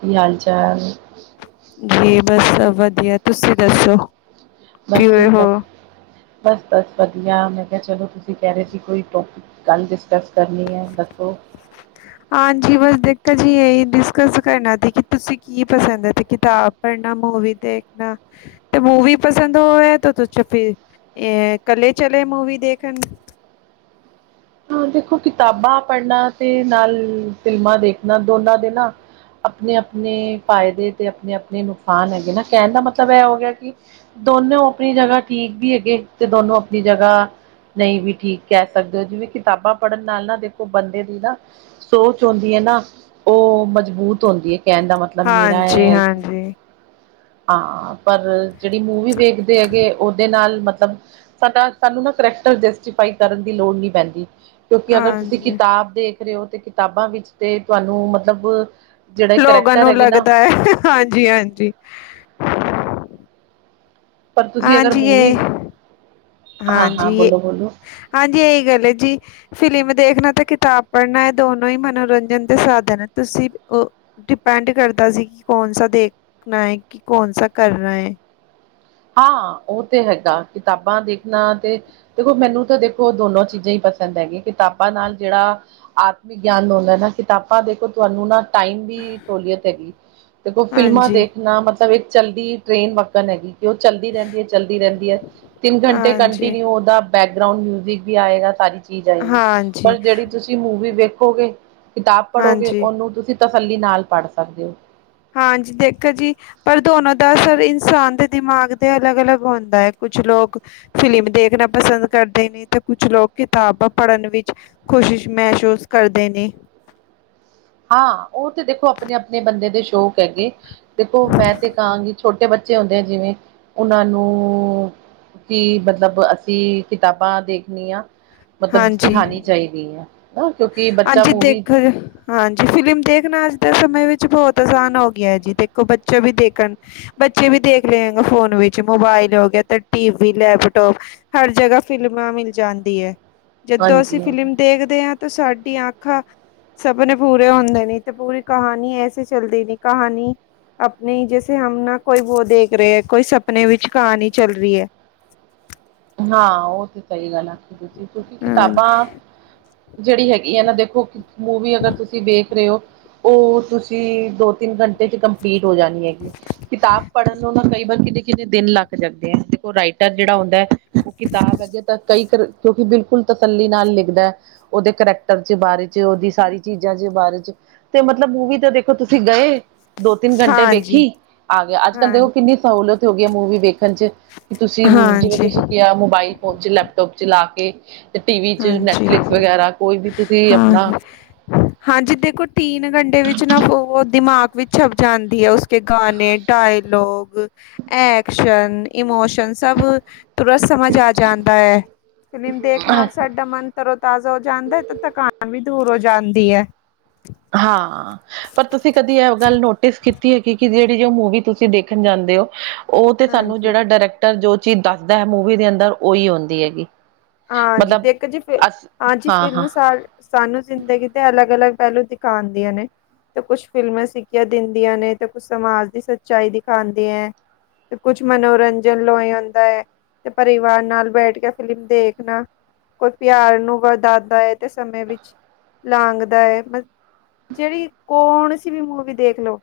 ਕਿ, ਹਾਲ -ਚਾਲ? ਜੀ, ਬਸ ਵਧੀਆ, ਤੁਸੀਂ ਦੱਸੋ? ਬਸ - ਕਿਵੇਂ ਹੋ? ਬਸ, ਬਸ -ਬਸ ਵਧੀਆ, ਮੈਂ ਕਿਹਾ ਚਲੋ, ਤੁਸੀਂ ਕਹਿ ਰਹੇ ਸੀ ਕੋਈ ਟੋਪ ਗੱਲ, ਡਿਸਕਸ ਕਰਨੀ ਹੈ ਦਸੋ ਹਾਂ, ਜੀ ਬਸ ਦਿੱਕਤ ਜੀ, ਇਹੀ ਡਿਸਕਸ ਕਰਨਾ ਸੀ ਕਿ ਤੁਸੀਂ ਕੀ ਪਸੰਦ ਹੈ ਤੇ ਕਿਤਾਬ ਪੜਣਾ, ਮੂਵੀ ਦੇਖਨਾ ਤੇ, ਮੂਵੀ ਪਸੰਦ, ਉਹ ਹੈ ਤੇ, ਚੁੱਪ ਹੀ ਏਹ ਕੱਲੇ ਚਲੇ ਮੂਵੀ ਦੇਖਣ ਹਾਂ, ਦੇਖੋ ਕਿਤਾਬਾਂ ਪੜ੍ਹਨਾ, ਤੇ ਨਾਲ ਫਿਲਮਾਂ ਦੇਖਣਾ, ਦੋਨਾਂ ਦੇ ਨਾ ਆਪਣੇ -ਆਪਣੇ ਫਾਇਦੇ ਤੇ, ਆਪਣੇ -ਆਪਣੇ ਨੁਕਸਾਨ ਹੈਗੇ ਨਾ, ਕਹਿਣ ਦਾ ਮਤਲਬ ਇਹ ਹੋ ਗਿਆ ਕਿ ਦੋਨੋ, ਆਪਣੀ ਜਗ੍ਹਾ ਠੀਕ ਵੀ ਹੈਗੇ, ਤੇ ਦੋਨੋ ਆਪਣੀ ਜਗ੍ਹਾ ਨਹੀਂ, ਵੀ ਠੀਕ ਕਹਿ ਸਕਦੇ ਹੋ, ਜਿਵੇਂ ਕਿਤਾਬਾਂ, ਪੜ੍ਹਨ ਨਾਲ ਨਾ ਦੇਖੋ ਬੰਦੇ ਦੀ ਨਾ ਸੋਚ ਹੁੰਦੀ ਹੈ ਨਾ ਉਹ ਮਜ਼ਬੂਤ ਹੁੰਦੀ ਹੈ ਕਹਿਣ ਦਾ ਮਤਲਬ ਕਿ ਅਹ ਹਾਂਜੀ ਹੈ ਨਾ। ਹਾਂਜੀ ਹਾਂ ਪਰ ਜਿਹੜੀ ਮੂਵੀ ਵੇਖਦੇ ਹੈਗੇ ਉਹਦੇ ਨਾਲ ਮਤਲਬ ਸਾਡਾ ਸਾਨੂੰ ਨਾ ਕਰੈਕਟਰ ਜੈਸਟੀਫਾਈ ਕਰਨ ਦੀ ਲੋੜ ਨਹੀਂ ਪੈਂਦੀ। ਕਿਉਂਕਿ ਅਗਰ ਤੁਸੀਂ ਹਾਂਜੀ ਕਿਤਾਬ ਦੇਖ ਰਹੇ ਹੋ ਤੇ ਕਿਤਾਬਾਂ ਵਿੱਚ ਤੇ ਤੁਹਾਨੂੰ ਮਤਲਬ ਜਿਹੜੇ ਲੋਕਾਂ ਕਰੈਕਟਰ ਨੂੰ ਹੈਗੇ ਨਾ ਲੱਗਦਾ ਹੈ ਹਾਂਜੀ, ਹਾਂਜੀ। ਪਰ ਤੁਸੀਂ ਅਗਰ ਹਾਂਜੀ ਮੂਵੀ ਇਹ ਹਾਂ ਹਾਂ ਹਾਂਜੀ ਇਹ ਬੋਲੋ ਬੋਲੋ ਹਾਂਜੀ ‌ਇਹੀ ਗੱਲ ਹੈ ਜੀ। ਫ਼ਿਲਮ ਦੇਖਣਾ ਤੇ ਕਿਤਾਬ ਪੜ੍ਹਨਾ ਇਹ ਦੋਨੋ ਹੀ ਮਨੋਰੰਜਨ ਦੇ ਸਾਧਨ ਹੈ ਤੁਸੀਂ ਉਹ ਡਿਪੈਂਡ ਕਰਦਾ ਸੀ ਕਿ ਕੌਣ ਸਾ ਦੇਖਣਾ ਹੈ ਕਿ ਕੌਣਸ ਕਰਨਾ ਹੈ। ਹਾਂ ਉਹ ਤੇ ਹੈਗਾ ਕਿਤਾਬਾਂ ਦੇਖਣਾ ਤੇ ਦੇਖੋ ਮੈਨੂੰ ਤਾਂ ਦੇਖੋ ਦੋਨੋ ਚੀਜ਼ਾਂ ਹੀ ਪਸੰਦ ਹੈਗੀਆਂ ਕਿਤਾਬਾਂ ਨਾਲ ਜਿਹੜਾ ਆਤਮਿਕ ਗਿਆਨ ਹਉਦਾ ਨਾ ਕਿਤਾਬਾਂ ਦੇਖੋ ਤੁਹਾਨੂੰ ਨਾ ਟਾਈਮ ਵੀ ਸਹੂਲੀਅਤ ਹੈਗੀ ਦੇਖੋ ਫਿਲਮਾਂ ਹਾਂਜੀ ਦੇਖਣਾ ਮਤਲਬ ਇੱਕ ਚਲਦੀ ਟ੍ਰੇਨ ਵੱਕਣ ਹੈਗੀ ਕਿ ਉਹ ਚੱਲਦੀ ਰਹਿੰਦੀ ਹੈ ਚੱਲਦੀ ਰਹਿੰਦੀ ਹੈ ਤਿੰਨ ਘੰਟੇ ਹਾਂਜੀ ਕੰਟੀਨਿਊ ਉਹਦਾ ਬੈਕਗਰਾਊਂਡ ਮਿਊਜਿਕ ਵੀ ਆਏਗਾ ਸਾਰੀ ਚੀਜ਼ ਆਏਗੀ ਹਾਂਜੀ ਪਰ ਜਿਹੜੀ ਤੁਸੀਂ ਤੁਹੀ ਮੂਵੀ ਵੇਖੋਗੇ ਕਿਤਾਬ ਪੜ੍ਹੋਗੇ ਹਾਂਜੀ ਉਹਨੂੰ ਤੁਸੀਂ ਤਸੱਲੀ ਨਾਲ ਪੜ੍ਹ ਸਕਦੇ ਹੋ। ਹਾਂਜੀ ਦੇਖੋ ਜੀ ਪਰ ਦੋਨੋ ਦਾ ਅਸਰ ਇਨਸਾਨ ਦੇ ਦਿਮਾਗ ਦੇ ਅਲੱਗ ਅਲੱਗ ਹੁੰਦਾ ਹੈ ਕੁਛ ਲੋਕ। ਫਿਲਮ ਦੇਖਣਾ ਪਸੰਦ ਕਰਦੇ ਨੇ ਤੇ ਕੁਛ ਲੋਕ ਕਿਤਾਬਾਂ ਪੜ੍ਹਨ ਵਿੱਚ ਕੌਸ਼ੀਸ਼ ਮਹਿਸੂਸ ਕਰਦੇ ਨੇ ਹਾਂ ਉਹ ਤੇ ਦੇਖੋ ਆਪਣੇ ਆਪਣੇ ਬੰਦੇ ਦੇ ਸ਼ੋਂਕ ਹੈਗੇ ਦੇਖੋ ਮੈਂ ਤੇ ਕਹਾਂਗੀ ਛੋਟੇ ਬੱਚੇ ਹੁੰਦੇ ਜਿਵੇਂ ਉਹਨਾਂ ਨੂੰ ਕਿ ਮਤਲਬ ਅਸੀਂ ਕਿਤਾਬਾਂ ਦੇਖਣੀਆਂ ਮਤਲਬ ਸੀਖਾਣੀ ਚਾਹੀਦੀ ਹੈ, ਨਾ ਕਿਉਂਕਿ ਬੱਚਾ ਅੱਜੀ ਮੂਵੀ ਦੇਖ ਹਾਂਜੀ ਫ਼ਿਲਮ ਦੇਖਣਾ ਅੱਜ ਦੇ ਸਮੇਂ ਵਿੱਚ ਬਹੁਤ ਆਸਾਨ ਹੋ ਗਿਆ ਜੀ ਦੇਖੋ ਬੱਚੇ ਵੀ ਦੇਖਣ। ਬੱਚੇ ਵੀ ਦੇਖ ਲਏ ਹੈ ਫੋਨ ਵਿੱਚ ਮੋਬਾਇਲ ਹੋ ਗਿਆ ਤੇ ਟੀ ਵੀ ਲੈਪਟੋਪ ਹਰ ਜਗ੍ਹਾ ਫਿਲਮਾਂ ਮਿਲ ਜਾਂਦੀ ਹੈ ਜਦੋਂ ਅਸੀਂ ਹਾਂਜੀ-ਹਾਂਜੀ। ਫਿਲਮ ਦੇਖਦੇ ਹਾਂ, ਤੇ ਸਾਡੀਆਂ ਆਂਖਾ ਸਪਨੇ ਪੂਰੇ ਹੁੰਦੇ ਨੀਂ ਤੇ ਪੂਰੀ ਕਹਾਣੀ ਐਸੇ ਚੱਲਦੀ ਨੀਂ ਕਹਾਣੀ। ਆਪਣੇ ਹੀ ਜੈਸੇ ਹਮ ਨਾ ਕੋਈ ਵੋ ਦੇਖ ਰਹੇ ਹੈ ਕੋਈ ਸਪਨੇ ਵਿੱਚ ਕਣੀ ਚੱਲ ਰਹੀ ਹੈ, ਹਾਂ ਉਹ ਤੇ ਸਹੀ ਗਲ ਏ ਤੁਸੀਂ ਫਿਰ ਹਾਂ ਕਿਤਾਬਾਂ ਜਿਹੜੀ ਹੈਗੀ ਆ ਨਾ ਦੇਖੋ ਮੂਵੀ ਅਗਰ ਤੁਸੀਂ ਦੇਖ ਰਹੇ ਹੋ ਉਹ ਤੁਸੀਂ ਦੋ ਤਿੰਨ ਘੰਟੇ 'ਚ ਕੰਪ ਪੀਟ ਹੋ ਜਾਣਗੇ ਕਿਤਾਬ ਪੜ੍ਹਨ ਨੂੰ ਨਾ ਕਈ ਵਾਰ ਕਿਤੇ,, ਕਿੰਨੇ ਦਿਨ ਲੱਗ ਜਾਂਦੇ ਹੈ ਦੇਖੋ ਰਾਈਟਰ ਜਿਹੜਾ ਹੁੰਦਾ ਹੈ ਉਹ ਕਿਤਾਬ ਅੱਗੇ ਤਾਂ ਕਈ ਕਰਰ ਕਿਉਂਕਿ ਬਿਲਕੁਲ ਤਸੱਲੀ ਨਾਲ ਲਿਖਦਾ ਉਹਦੇ ਕਰੈਕਟਰ ਦੇ ਬਾਰੇ ਚ ਉਹਦੀ ਸਾਰੀ ਚੀਜ਼ਾਂ ਦੇ ਬਾਰੇ ਚ ਤੇ ਮਤਲਬ ਮੂਵੀ ਤੇ ਦੇਖੋ ਤੁਸੀਂ ਗਏ ਦੋ ਤਿੰਨ ਘੰਟੇ ਹਾਂਜੀ ਵੇਖੀ ਆ ਗਿਆ ਅੱਜ ਕੱਲ੍ਹ ਹਾਂ ਕਿੰਨੀ ਸਹੂਲਅਤ ਹੋ ਗਈ ਹੈ ਮੂਵੀ ਵੇਖਣ ਚ ਕਿ ਤੁਸੀਂ ਜਿਵੇਂ ਹਾਂਜੀ ਹਾਂਜੀ ਤੁਸੀਂ ਕਿਹਾ ਮੋਬਾਇਲ ਫੋਨ ਚ ਲੈਪਟੋਪ ਚਲਾ ਕੇ ਤੇ ਟੀ ਵੀ 'ਚ ਹਾਂਜੀ ਨੈਟਫਲਿਕਸ ਵਗੈਰਾ ਕੋਈ ਵੀ ਤੁਸੀਂ ਆਪਣਾ ਹਾਂਜੀ ਦੇਖੋ ਤੀਨ ਘੰਟੇ ਵਿੱਚ ਨਾ ਉਹ ਦਿਮਾਗ ਵਿੱਚ ਛਪ ਜਾਂਦੀ ਹੈ ਉਸ ਕੇ ਗਾਣੇ ਡਾਇਲੋਗ ਐਕਸ਼ਨ ਇਮੋਸ਼ਨ ਸਭ ਪੂਰਾ ਸਮਝ ਆ ਜਾਂਦਾ ਹੈ ਫਿਲਮ ਦੇਖ ਨਾਲ ਸਾਡਾ ਮਨ ਤਰੋ ਤਾਜ਼ਾ ਹੋ ਜਾਂਦਾ ਐ, ਤੇ ਥਕਾਨ ਵੀ ਦੂਰ ਹੋ ਜਾਂਦੀ ਐ। ਹਾਂ। ਪਰ ਤੁਸੀਂ ਕਦੀ ਇਹ ਗੱਲ ਨੋਟਿਸ ਕੀਤੀ ਹੈਗੀ, ਕਿ ਜੇੜੀ ਜੋ ਮੂਵੀ ਤੁਸੀਂ ਦੇਖਣ ਜਾਂਦੇ ਓ ਉਹ ਤੇ ਸਾਨੂੰ ਹਾਂਜੀ ਜੇੜਾ ਡਾਇਰੈਕਟਰ ਜੋ ਚੀਜ਼ ਦੱਸਦਾ ਐ, ਮੂਵੀ ਦੇ ਅੰਦਰ ਓਈ ਔਂਦੀ ਹੈਗੀ। ਹਾਂਜੀ ਮਤਲਬ ਦੇਖੋ ਜੀ ਫਿਰ ਅਸ ਹਾਂਜੀ ਹਾਂ ਹਾਂ ਫਿਲਮ ਸਾਲ ਸਾਨੂੰ ਜ਼ਿੰਦਗੀ ਤੇ ਅਲੱਗ-ਅਲੱਗ ਪਹਿਲੂ ਦਿਖਾਦੀਆਂ ਨੇ ਤੇ ਕੁਛ ਫ਼ਿਲਮਾਂ ਸਿੱਖਿਆਂ ਦਿੰਦੀਆਂ ਨੇ, ਤੇ ਕੁਛ ਸਮਾਜ ਦੀ ਸੱਚਾਈ ਦਿਖਾਉਂਦੀਆਂ ਐਂ। ਤੇ ਕੁਛ ਮਨੋਰੰਜਨ ਲੋਏ ਹੁੰਦਾ ਏ ਤੇ ਪਰਿਵਾਰ ਨਾਲ ਬੈਠ ਕੇ ਫਿਲਮ ਦੇਖ ਨਾ ਕੋਈ ਪਿਆਰ ਨੂੰ ਵਦਾਦਾ ਐ ਤੇ ਸਮੇ ਵਿੱਚ ਲਾਂਘਦਾ ਐ ਮਤ ਜੇੜੀ ਕੌਣਸੀ ਵੀ ਮੂਵੀ ਦੇਖ ਲੋ।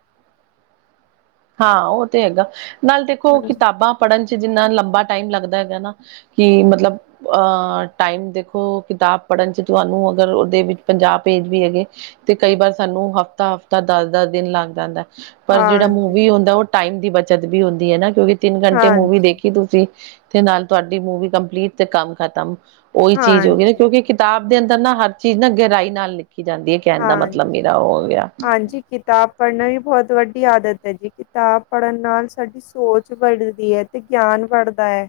ਹਾਂ ਉਹ ਤੇ ਹੈਗਾ ਨਾਲ ਦੇਖੋ ਹਾਂਜੀ ਕਿਤਾਬਾਂ ਪੜ੍ਹਨ ਚ ਜਿੰਨਾਂ ਲੰਬਾ ਟਾਈਮ ਲੱਗਦਾ ਹੈਗਾ ਨਾ ਕਿ ਮਤਲਬ ਅ ਟਾਈਮ ਦੇਖੋ ਕਿਤਾਬ ਪੜ੍ਹਨ ਚ ਤੁਆਨੂੰ ਅਗਰ ਓਦੇ ਵਿੱਚ ਪੰਜਾਹ ਪੇਜ ਵੀ ਹੈਗੇ ਤੇ ਕਈ ਵਾਰ ਸਾਨੂੰ ਹਫ਼ਤਾ-ਹਫ਼ਤਾ, ਦਸ-ਦਸ ਦਿਨ ਲੱਗ ਜਾਂਦਾ। ਪਰ ਜੇੜਾ ਹਾਂਜੀ ਮੂਵੀ ਹੁੰਦਾ, ਉਹ ਟਾਈਮ ਦੀ ਬੱਚਤ ਵੀ ਹੁੰਦੀ ਐ ਨਾ। ਕਿਉਂਕਿ ਤਿੰਨ ਘੰਟੇ ਮੂਵੀ ਹਾਂਜੀ ਦੇਖੀ ਤੁਸੀਂ ਤੇ ਨਾਲ ਤੁਆਡੀ ਮੂਵੀ ਕੰਪਲੀਟ ਤੇ ਕੰਮ ਖਤਮ ਓਈ ਚੀਜ਼ ਹੋ ਗਈ ਨਾ ਹਾਂਜੀ ਕਿਉਂਕਿ ਕਿਤਾਬ ਦੇ ਅੰਦਰ ਨਾ ਹਰ ਚੀਜ਼ ਨਾ ਗਹਿਰਾਈ ਨਾਲ ਲਿਖੀ ਜਾਂਦੀ ਐ। ਕੈਣ ਦਾ ਮਤਲਬ ਹਾਂਜੀ ਮੇਰਾ ਓ ਹੇ ਗਾ ਹਾਂਜੀ ਕਿਤਾਬ ਪੜ੍ਹਨਾ ਵੀ ਬਹੁਤ ਵੱਡੀ ਆਦਤ ਐ ਜੀ, ਕਿਤਾਬ ਪੜ੍ਹਨ ਨਾਲ ਸਾਡੀ ਸੋਚ ਵੜਦੀ ਐ ਤੇ ਗਿਆਨ ਵੜਦਾ ਐ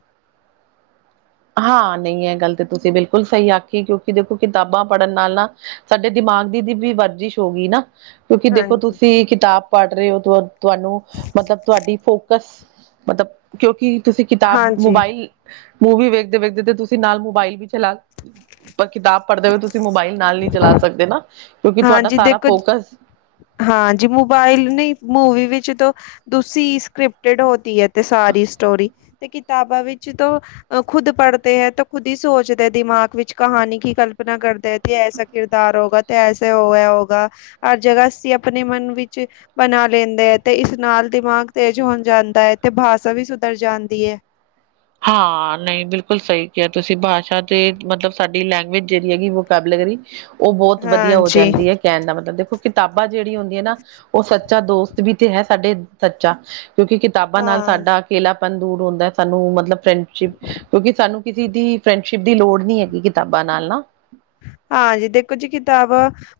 ਹਾਂ ਨਹੀਂ ਇਹ ਗੱਲ ਤਾਂ ਤੁਸੀਂ ਬਿਲਕੁਲ ਸਹੀ ਆਖੀ ਕਿਉਂਕਿ ਦੇਖੋ ਕਿਤਾਬਾਂ ਪੜ੍ਹਨ ਨਾਲ ਨਾ ਸਾਡੇ ਦਿਮਾਗ ਦੀ ਦੀ ਵੀ ਵਰਜਿਸ਼ ਹੋ ਗਈ ਨਾ ਕਿਉਂਕਿ ਦੇਖੋ ਹਾਂਜੀ ਤੁਸੀਂ ਕਿਤਾਬ ਪੜ੍ਹ ਰਹੇ ਹੋ ਤੁਹਾਨੂੰ ਮਤਲਬ ਤੁਹਾਡੀ ਫੋਕਸ ਮਤਲਬ ਕਿਉਂਕਿ ਤੁਸੀਂ ਕਿਤਾਬ ਹਾਂਜੀ ਮੋਬਾਇਲ ਮੂਵੀ ਵੇਖਦੇ ਵੇਖਦੇ ਤੁਸੀਂ ਨਾਲ ਮੋਬਾਇਲ ਵੀ ਚਲਾ ਪਰ ਕਿਤਾਬ ਪੜ੍ਹਦੇ ਹੋਏ ਤੁਸੀਂ ਮੋਬਾਇਲ ਨਾਲ ਨਹੀਂ ਚਲਾ ਸਕਦੇ ਨਾ ਕਿਉਂਕਿ ਤੁਹਾਡਾ ਸਾਰਾ ਫੋਕਸ ਹਾਂ ਜੀ ਮੋਬਾਇਲ ਨਹੀਂ ਮੂਵੀ ਵਿੱਚ ਤ ਦੂਸੀ ਸਕ੍ਰਿਪਟਡ ਹੋਦੀ ਹੈ ਤੇ ਸਾਰੀ ਸਟੋਰੀ ਤੇ ਕਿਤਾਬਾਂ ਵਿੱਚ ਤ ਅ ਖੁਦ ਪੜ੍ਹਦੇ ਹੈ ਤਾਂ ਖੁਦ ਹੀ ਸੋਚਦੇ ਦਿਮਾਗ ਵਿੱਚ ਕਹਾਣੀ ਕੀ ਕਲਪਨਾ ਕਰਦਾ ਹੈ ਤੇ ਐ। ਕਿਰਦਾਰ ਹੋਗਾ ਤੇ ਐਸੇ ਹੋਇਆ ਹੋਊਗਾ ਹਰ ਜਗ੍ਹਾ ਅਸੀਂ ਆਪਣੇ ਮਨ ਵਿੱਚ ਬਣਾ ਲੈਂਦੇ ਹੈ ਤੇ ਇਸ ਨਾਲ ਦਿਮਾਗ ਤੇਜ਼ ਹੋਣ ਜਾਂਦਾ ਹੈ ਤੇ ਭਾਸ਼ਾ ਵੀ ਸੁਧਰ ਜਾਂਦੀ ਹੈ ਹਾਂ ਨਹੀਂ ਬਿਲਕੁਲ ਸਹੀ ਕਿਹਾ ਤੁਸੀਂ ਭਾਸ਼ਾ ਤੇ ਮਤਲਬ ਸਾਡੀ ਲੈਂਗੁਏਜ ਜਿਹੜੀ ਹੈਗੀ ਵੋਕੈਬਲੇਗਰੀ ਉਹ ਬਹੁਤ ਵਧੀਆ ਹੋ ਜਾਂਦੀ ਹੈ ਕਹਿਣ ਦਾ ਮਤਲਬ ਦੇਖੋ ਕਿਤਾਬਾਂ ਜਿਹੜੀ ਹੁੰਦੀਆਂ ਨਾ ਉਹ ਸੱਚਾ ਦੋਸਤ ਵੀ ਤੇ ਹੈ ਸਾਡੇ ਸੱਚਾ। ਕਿਉਂਕਿ ਕਿਤਾਬਾਂ ਨਾਲ ਸਾਡਾ ਅਕੇਲਾਪਨ ਦੂਰ ਹੁੰਦਾ, ਸਾਨੂੰ ਮਤਲਬ ਮਤਲਬ ਫਰੈਂਡਸ਼ਿਪ ਕਿਉਂਕਿ ਸਾਨੂੰ ਕਿਸੇ ਦੀ ਫਰੈਂਡਸ਼ਿਪ ਦੀ ਲੋੜ ਨੀ ਹੈਗੀ ਕਿਤਾਬਾਂ ਨਾਲ ਨਾ। ਹਾਂਜੀ ਦੇਖੋ ਜੀ ਕਿਤਾਬ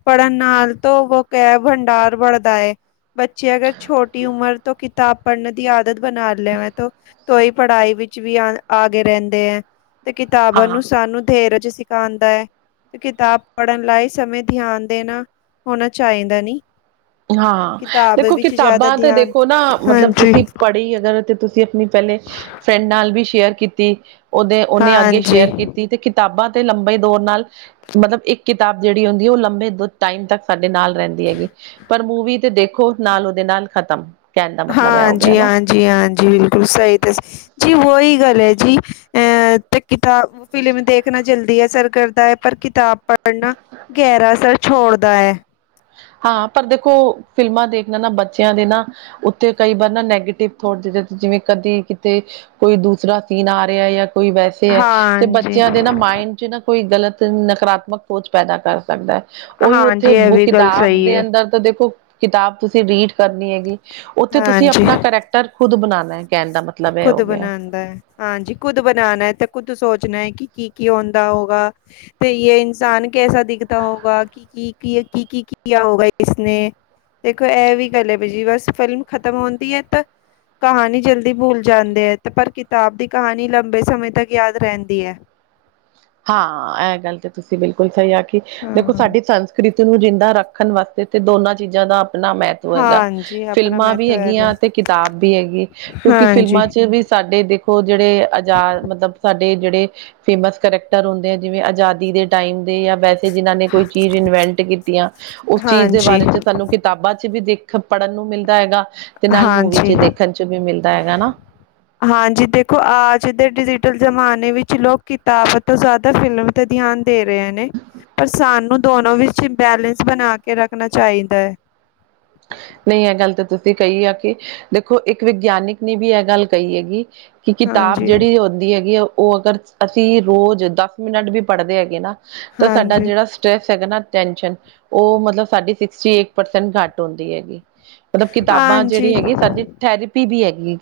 ਪੜ੍ਹਨ ਨਾਲ ਤੋਂ ਬੁਕ ਹੈ ਭੰਡਾਰ ਬਣਦਾ ਹੈ ਬੱਚੇ ਅਗਰ ਛੋਟੀ ਉਮਰ ਤੋਂ ਤਾਂ ਪੜ੍ਹਨ ਦੀ ਆਦਤ ਬਣਾ ਲਿਆ ਤੋਂ ਹੀ ਪੜ੍ਹਾਈ ਵਿੱਚ ਵੀ ਆ ਆ ਗਏ ਰਹਿੰਦੇ ਹੈ ਤੇ ਕਿਤਾਬਾਂ ਹਾਂ। ਨੂੰ ਸਾਨੂੰ ਧੀਰਜ ਸਿਖਾਉਂਦਾ ਹੈ। ਕਿਤਾਬ ਪੜ੍ਹਨ ਲਾ ਸਮੇਂ ਧਿਆਨ ਦੇਣਾ ਹੋਣਾ ਚਾਹੀਦਾ ਨੀ ਹਾਂ ਕਿਤਾਬ ਦੇਖੋ ਵਿੱਚ ਜ਼ਿਆਦਾ ਕਿਤਾਬਾਂ ਤਾਂ ਧਿਆਨ ਦੇਖੋ ਨਾ ਮਤਲਬ ਹਾਂਜੀ ਤੁਸੀਂ ਪੜ੍ਹੀ ਅਗਰ ਤੇ ਤੁਸੀਂ। ਆਪਣੀ ਪਹਿਲੇ ਫਰੈਂਡ ਨਾਲ ਵੀ ਸ਼ੇਅਰ ਕੀਤੀ ਉਹਦੇ ਉਹਨੇ ਅੱਗੇ ਸ਼ੇਅਰ ਹਾਂਜੀ ਕੀਤੀ। ਤੇ ਕਿਤਾਬਾਂ ਤੇ ਲੰਬੇ ਦੌਰ ਨਾਲ ਮਤਲਬ ਇੱਕ ਕਿਤਾਬ ਜਿਹੜੀ ਹੁੰਦੀ ਉਹ ਲੰਬੇ ਦ ਟਾਈਮ ਤੱਕ ਸਾਡੇ ਨਾਲ ਰਹਿੰਦੀ ਹੈਗੀ, ਪਰ ਮੂਵੀ ਤੇ ਦੇਖੋ ਨਾਲ ਉਹਦੇ ਨਾਲ ਖ਼ਤਮ। ਕਹਿਣ ਦਾ ਮਤਲਬ ਇਹ ਹੋ ਗਿਆ ਹਾਂਜੀ, ਨਾ ਹਾਂਜੀ। ਜੀ ਹਾਂਜੀ ਬਿਲਕੁਲ ਸਹੀ ਤਾਂ ਜੀ ਉਹੀ ਗੱਲ ਹੈ ਜੀ ਅ ਇੱਕ ਕੀਤਾ ਫਿਲਮ ਦੇਖਣਾ ਜਲਦੀ ਅਸਰ ਕਰਦਾ ਹੈ ਪਰ ਕਿਤਾਬ ਪੜ੍ਹਨਾ ਗਹਿਰਾ ਅਸਰ ਛੋੜਦਾ ਹੈ। ਹਾਂ ਪਰ ਦੇਖੋ ਫਿਲਮਾਂ ਦੇਖਣਾ ਨਾ ਬੱਚਿਆਂ ਦੇ ਨਾ ਉੱਥੇ ਕਈ ਵਾਰ ਨਾ ਨੈਗੇਟਿਵ ਥੋਟ ਜਿਵੇਂ ਕਦੀ ਕਿਤੇ। ਕੋਈ ਦੂਸਰਾ ਸੀਨ ਆ ਰਿਹਾ ਜਾਂ ਕੋਈ ਵੈਸੇ। ਤੇ ਬੱਚਿਆਂ ਦੇ ਨਾ ਮਾਇੰਡ ਚ ਨਾ ਕੋਈ ਗਲਤ ਨਕਾਰਾਤਮਕ ਸੋਚ ਪੈਦਾ ਕਰ ਸਕਦਾ ਹੈ ਉਹੀ ਉੱਥੇ ਬੁ ਆਪਦੇ ਅੰਦਰ ਤਾਂ ਦੇਖੋ ਕਿਤਾਬ ਤੁਸੀਂ ਰੀਡ ਕਰਨੀ ਹੈਗੀ ਉੱਥੇ ਤੁਸੀਂ ਆਪਣਾ ਕਰੈਕ। ਖੁਦ ਬਣਾਉਣਾ ਕਹਿਣ ਦਾ ਮਤਲਬ ਇਹ ਹੋ ਗਿਆ। ਹਾਂਜੀ, ਖੁਦ ਬਣਾਉਣਾ ਹੈ ਤੇ ਖੁਦ ਸੋਚਣਾ ਹੈ ਕਿ, ਕੀ- ਕੀ ਹੁੰਦਾ ਹੋਗਾ। ਤੇ ਇਹ ਇਨਸਾਨ ਕੈਸਾ ਦਿਖਦਾ ਹੋਗਾ ਕਿ। ਕੀ- ਕੀ, ਕੀ -ਕੀ ਹੋਗਾ ਇਸਨੇ? ਦੇਖੋ ਇਹ ਵੀ ਗੱਲ ਹੈ ਬ ਜੀ ਬਸ ਫਿਲਮ ਖਤਮ ਹੁੰਦੀ ਹੈ ਤਾਂ ਕਹਾਣੀ ਜਲਦੀ। ਦੀ ਭੁੱਲ ਜਾਂਦੇ ਹੈ ਤੇ ਪਰ ਕਿਤਾਬ ਦੀ ਕਹਾਣੀ ਲੰਬੇ ਸਮੇਂ ਤੱਕ ਯਾਦ ਰਹਿੰਦੀ ਹੈ। ਹਾਂ, ਇਹ ਗੱਲ ਤਾਂ ਤੁਸੀਂ ਬਿਲਕੁਲ ਸਹੀ ਆ ਕਿ ਦੇਖੋ ਹਾਂ। ਸਾਡੀ ਸੰਸਕ੍ਰਿਤੀ। ਨੂੰ ਜਿੰਦਾ ਰੱਖਣ ਵਾਸਤੇ ਤੇ ਦੋਨਾਂ ਚੀਜ਼ਾਂ ਦਾ ਆਪਣਾ ਮਹੱਤਵ ਹੈਗਾ। ਹਾਂਜੀ ਆਪਣਾ ਫਿਲਮਾਂ ਵੀ ਮਹੱਤਵ ਹੈਗਾ ਹੈਗੀਆਂ ਤੇ ਕਿਤਾਬ ਵੀ ਹੈਗੀ ਕਿਉਂਕਿ ਹਾਂਜੀ। ਫਿਲਮਾਂ ਚ ਵੀ ਸਾਡੇ ਦੇਖੋ ਉਹ ਜਿਹੜੇ ਆਜ਼ਾਦ ਮਤਲਬ ਸਾਡੇ ਜਿਹੜੇ ਫੇਮਸ ਕਰਕ ਹੋਂਦੇ ਆ ਜਿਵੇਂ ਆਜ਼ਾਦੀ ਦੇ ਟਾਈਮ ਦੇ ਜਾਂ ਵੈਸੇ ਜਿਹਨਾਂ ਨੇ ਕੋਈ ਚੀਜ਼ ਇਨਵੈਂਟ ਕੀਤੀਆਂ, ਉਸ ਚੀਜ਼ ਦੇ ਹਾਂਜੀ, ਬਾਰੇ ਚ ਸਾਨੂੰ, ਕਿਤਾਬਾਂ ਚ ਵੀ ਦੇਖ ਪੜ੍ਹਨ ਨੂੰ ਮਿਲਦਾ ਹੈਗਾ, ਤੇ ਨਾਲ ਮੂਵੀ ਹਾਂਜੀ। ਚ ਦੇਖਣ ਚ ਵੀ ਮਿਲਦਾ ਹੈਗਾ ਨਾ। ਹਾਂਜੀ ਦੇਖੋ ਆੱਜ ਦੇ ਡਿਜੀਟਲ ਜ਼ਮਾਨੇ ਵਿੱਚ ਲੋਕ ਕਿਤਾਬ ਤੋਂ ਜ਼ਿਆਦਾ ਫਿਲਮ, ਤਾਂ ਧਿਆਨ ਦੇ ਰਹੇ ਨੇ, ਪਰ ਸਾਨੂੰ ਦੋਨੋ ਵਿੱਚ ਬੈਲੈਂਸ ਬਣਾ ਕੇ ਰੱਖਣਾ ਚਾਹੀਦਾ ਹੈ, ਨਈ ਏ ਗੱਲ ਤਾਂ ਤੁਸੀ ਕਈ ਆ ਕਿ ਦੇਖੋ ਇੱਕ ਵਿਗਿਆਨਿਕ ਨੇ ਵੀ ਇਹ ਗੱਲ ਕਈ ਹੈਗੀ ਕਿ ਕਿਤਾਬ ਹਾਂਜੀ, ਜਿਹੜੀ ਹੁੰਦੀ ਹੈਗੀ ਆ ਓ ਅਗਰ ਅਸੀਂ ਰੋਜ਼ ਦਸ ਮਿੰਟ ਵੀ ਪੜ੍ਹਦੇ ਹੈਗੇ ਨਾ ਤਾਂ ਸਾਡਾ ਹਾਂਜੀ, ਜਿਹੜਾ ਸਟਰੈਸ ਹੈਗਾ ਨਾ ਟੈਂਸ਼ਨ ਉਹ ਮਤਲਬ ਸਾਡੀ ਸੀਸਟੀ ਐਟ ਪਰਸਂਟ ਕਟ ਹੁਣ ਦੀ ਹੈਗੀ ਮਤਲਬ ਕਿਤਾਬਾਂ ਹਾਂਜੀ। ਜਿਹੜੀ ਹੈਗੀ ਸਾਡੀ ਥੈਰੇਪੀ ਵੀ ਹੈਗੀ ਏ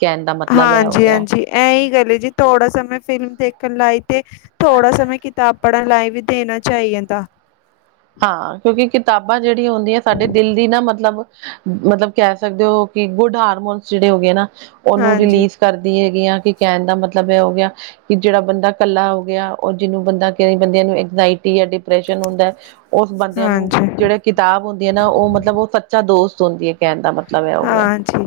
ਹਾਂਜੀ, ਹਾਂਜੀ ਏਹੀ ਗੱਲ ਏ ਜੀ ਥੋੜਾ ਸਮਾਂ ਫਿਲਮ ਦੇਖ ਫਿਰ ਲਾਈ ਤੇ ਥੋੜਾ ਸਮੇਂ ਕਿਤਾਬ ਪੜ੍ਹਨ ਲਾਈ ਵੀ ਦੇਣਾ ਚਾਈਦਾ ਹਾਂ ਕਿਉਂਕਿ ਕਿਤਾਬਾਂ ਜਿਹੜੀਆਂ ਹੁੰਦੀਆਂ ਸਾਡੇ ਦਿਲ ਦੀ ਨਾ ਮਤਲਬ ਮਤਲਬ ਕਹਿ ਸਕਦੇ ਹੋ ਕਿ ਗੁੱਡ ਹਾਰਮੋਨ ਜਿਹੜੇ ਹੋ ਗਏ ਨਾ ਉਹਨੂੰ ਹਾਂਜੀ ਰਿਲੀਜ਼ ਕਰਦੀ ਹੈਗੀ ਆ ਕਿ ਕਹਿਣ ਦਾ ਮਤਲਬ ਇਹ ਹੋ ਗਿਆ ਕਿ ਜਿਹੜਾ ਬੰਦਾ ਇਕੱਲਾ ਹੋ ਗਿਆ ੳ ਜਿਹਨੂੰ ਬੰਦਾ ਬੰਦਿਆਂ ਨੂੰ ਇੰਗਜਾਇਟੀ ਜਾਂ ਡਿਪ੍ਰੈਸ਼ਨ ਹੁੰਦਾ ਉਸ ਬੰਦਿਆਂ ਨੂੰ ਹਾਂਜੀ ਜਿਹੜੇ ਕਿਤਾਬ ਹੁੰਦੀ ਏ ਨਾ ਉਹ ਮਤਲਬ ਉਹ ਸੱਚਾ ਦੋਸਤ ਹੁੰਦੀ ਏ ਕਹਿਣ ਦਾ ਮਤਲਬ ਇਹ ਹੋ ਗਿਆ ਹਾਂਜੀ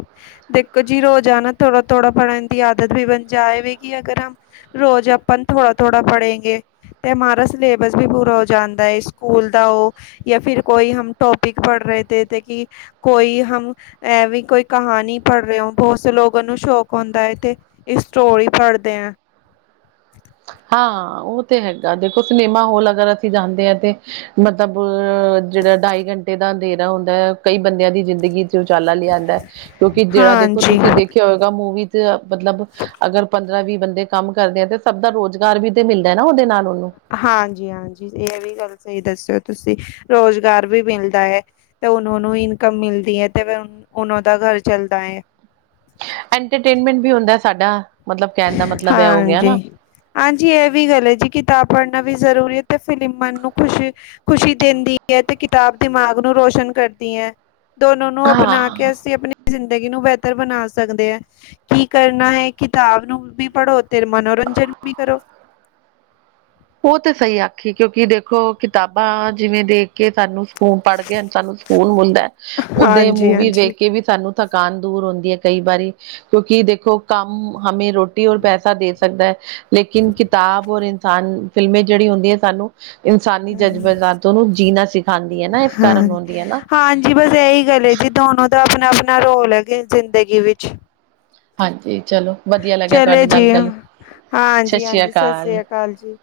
ਦੇਖੋ ਜੀ ਰੋਜ਼ਾਨਾ ਥੋੜਾ ਥੋੜਾ ਪੜ੍ਹਨ ਦੀ ਆਦਤ ਵੀ ਬਣ ਜਾਏਵੇਗੀ ਅਗਰ ਹਮ ਰੋਜ਼ ਆਪਨ ਥੋੜਾ ਥੋੜਾ ਪੜੇਗੇ ਤੇ ਹਮਾਰਾ ਸਲੇਬਸ ਵੀ ਪੂਰਾ ਹੋ ਜਾਂਦਾ ਏ ਸਕੂਲ ਦਾ ਉ ਯਾ ਫਿਰ ਕੋਈ ਹਮ ਟੋਪਿਕ ਪੜ੍ਹ ਰਹੇ ਤੇ ਕਿ ਕੋਈ ਹਮ ਐਵੇ ਕੋਈ ਕਹਾਣੀ ਪੜ੍ਹ ਰਹੇ ਹੋ ਬਹੁਤ ਸੇ ਲੋਗੋ ਨੂੰ ਸ਼ੌਕ ਹੁੰਦਾ ਹੈ ਤੇ ਇਹ ਸਟੋਰੀ ਪੜ੍ਹਦੇ ਆ ਹਾਂ ਉਹ ਤੇ ਹੈਗਾ ਦੇਖੋ ਸਿਨੇਮਾ ਹੋਲ ਅਗਰ ਅਸੀਂ ਜਾਂਦੇ ਆ ਤੇ ਮਤਲਬ ਜਿਹੜਾ ਢਾਈ ਘੰਟੇ ਦਾ ਅੰਧੇਰਾ ਹੁੰਦਾ ਹੈ ਕਈ ਬੰਦਿਆਂ ਦੀ ਜ਼ਿੰਦਗੀ ਉਚਾਲਾ ਲਿਆਂਦਾ ਕਿਉਂਕਿ ਜਿਹੜਾ ਦੇਖੋ ਹਾਂਜੀ ਤੁਸੀਂ ਦੇਖਿਆ ਹੋਏਗਾ ਮੂਵੀ ਚ ਮਤਲਬ ਅਗਰ ਪੰਦਰਾ ਵੀ ਬੰਦੇ ਕੰਮ ਕਰਦੇ ਆ ਤੇ ਸਭ ਦਾ ਰੋਜ਼ਗਾਰ ਵੀ ਤੇ ਮਿਲਦਾ ਨਾ ਉਹਦੇ ਨਾਲ ਉਹਨੂੰ ਹਾਂਜੀ, ਹਾਂਜੀ ਇਹ ਵੀ ਗੱਲ ਸਈ ਦੱਸਿਓ ਤੁਸੀਂ ਰੋਜ਼ਗਾਰ ਵੀ ਮਿਲਦਾ ਏ ਤੇ ਉਹਨੋ ਨੂੰ ਇਨਕਮ ਮਿਲਦੀ ਏ ਤੇ ਫਿਰ ਉਹਨੋ ਦਾ ਘਰ ਚੱਲਦਾ ਏ ਐਂਟਰਟੇਨਮੈਂਟ ਵੀ ਹੁੰਦਾ ਸਾਡਾ ਮਤਲਬ ਕਹਿਣ ਦਾ ਮਤਲਬ ਇਹ ਹੋ ਗਿਆ ਹਾਂਜੀ ਨਾ ਹਾਂਜੀ ਇਹ ਵੀ ਗੱਲ ਏ ਜੀ ਕਿਤਾਬ ਪੜ੍ਹਨਾ ਵੀ ਜ਼ਰੂਰੀ ਏ ਤੇ ਫੇਰ ਮਨ ਨੂੰ ਖੁਸ਼ੀ ਖ਼ੁਸ਼ੀ ਦਿੰਦੀ ਐ ਤੇ ਕਿਤਾਬ ਦਿਮਾਗ ਨੂੰ ਰੋਸ਼ਨ ਕਰਦੀ ਏ ਦੋਨੋ ਨੂੰ ਅਪਣਾ ਹਾਂ ਕੇ ਅਸੀਂ ਆਪਣੀ ਜ਼ਿੰਦਗੀ ਨੂੰ ਬਿਹਤਰ ਬਣਾ ਸਕਦੇ ਆ ਕੀ ਕਰਨਾ ਹੈ ਕਿਤਾਬ ਬੁਕ ਵੀ ਪੜੋ ਅਤੇ ਮਨੋਰੰਜਨ ਵੀ ਕਰੋ ਉਹ ਤੇ ਸਈ ਆਖੀ ਕਿਉਂਕਿ ਦੇਖੋ ਕਿਤਾਬਾਂ ਜਿਵੇਂ ਦੇਖ ਕੇ ਸਾਨੂੰ ਸਕੂਨ ਪੜ੍ਹ ਕੇ ਹੁਨ ਸਾਨੂੰ ਸਕੂਨ ਮਿਲਦਾ ਉਹ ਓਦੇ ਹਾਂਜੀ ਮੂਵੀ ਹਾਂਜੀ ਦੇੇਖ ਕੇ ਵੀ ਸਾਨੂੰ ਥਕਾਨ ਦੂਰ ਹੁੰਦੀ ਏ ਕਈ ਵਾਰੀ ਕਿਉਂਕਿ ਦੇਖੋ ਕੰਮ ਹਮੇ ਰੋਟੀ ਔਰ ਪੈਸਾ ਦੇ ਸਕਦਾ ਲੇਕਿਨ ਕਿਤਾਬ ਔਰ ਇਨਸਾਨ ਫਿਲਮੇ ਜਿਹੜੀ ਹੁੰਦੀ ਏ ਸਾਨੂੰ ਇਨਸਾਨੀ ਹਮ ਜਜ਼ਬਾਤੋ ਨੂੰ ਜੀਣਾ ਸਿਖਾਉਂਦੀ ਏ ਨਾ ਇਸ ਕਾਰਨ ਹੁੰਦੀ ਏ ਨਾ ਜੀ ਬਸ ਇਹੀ ਗੱਲ ਏ ਜੀ ਦੋਨੋ ਦਾ ਆਪਣਾ ਆਪਣਾ ਰੋਲ ਹੈ ਜ਼ਿੰਦਗੀ ਵਿੱਚ ਹਾਂਜੀ, ਚਲੋ ਵਧੀਆ ਲੱਗਿਆ ਤੁਹਾਡੇ ਚਲੇ ਨਾਲ ਜੀ ਗੱਲ ਸਤਿ ਹਾਂਜੀ, ਸ੍ਰੀ ਹਾਂਜੀ ਸਸ ਰੀ ਆ ਅਕਾਲ ਜੀ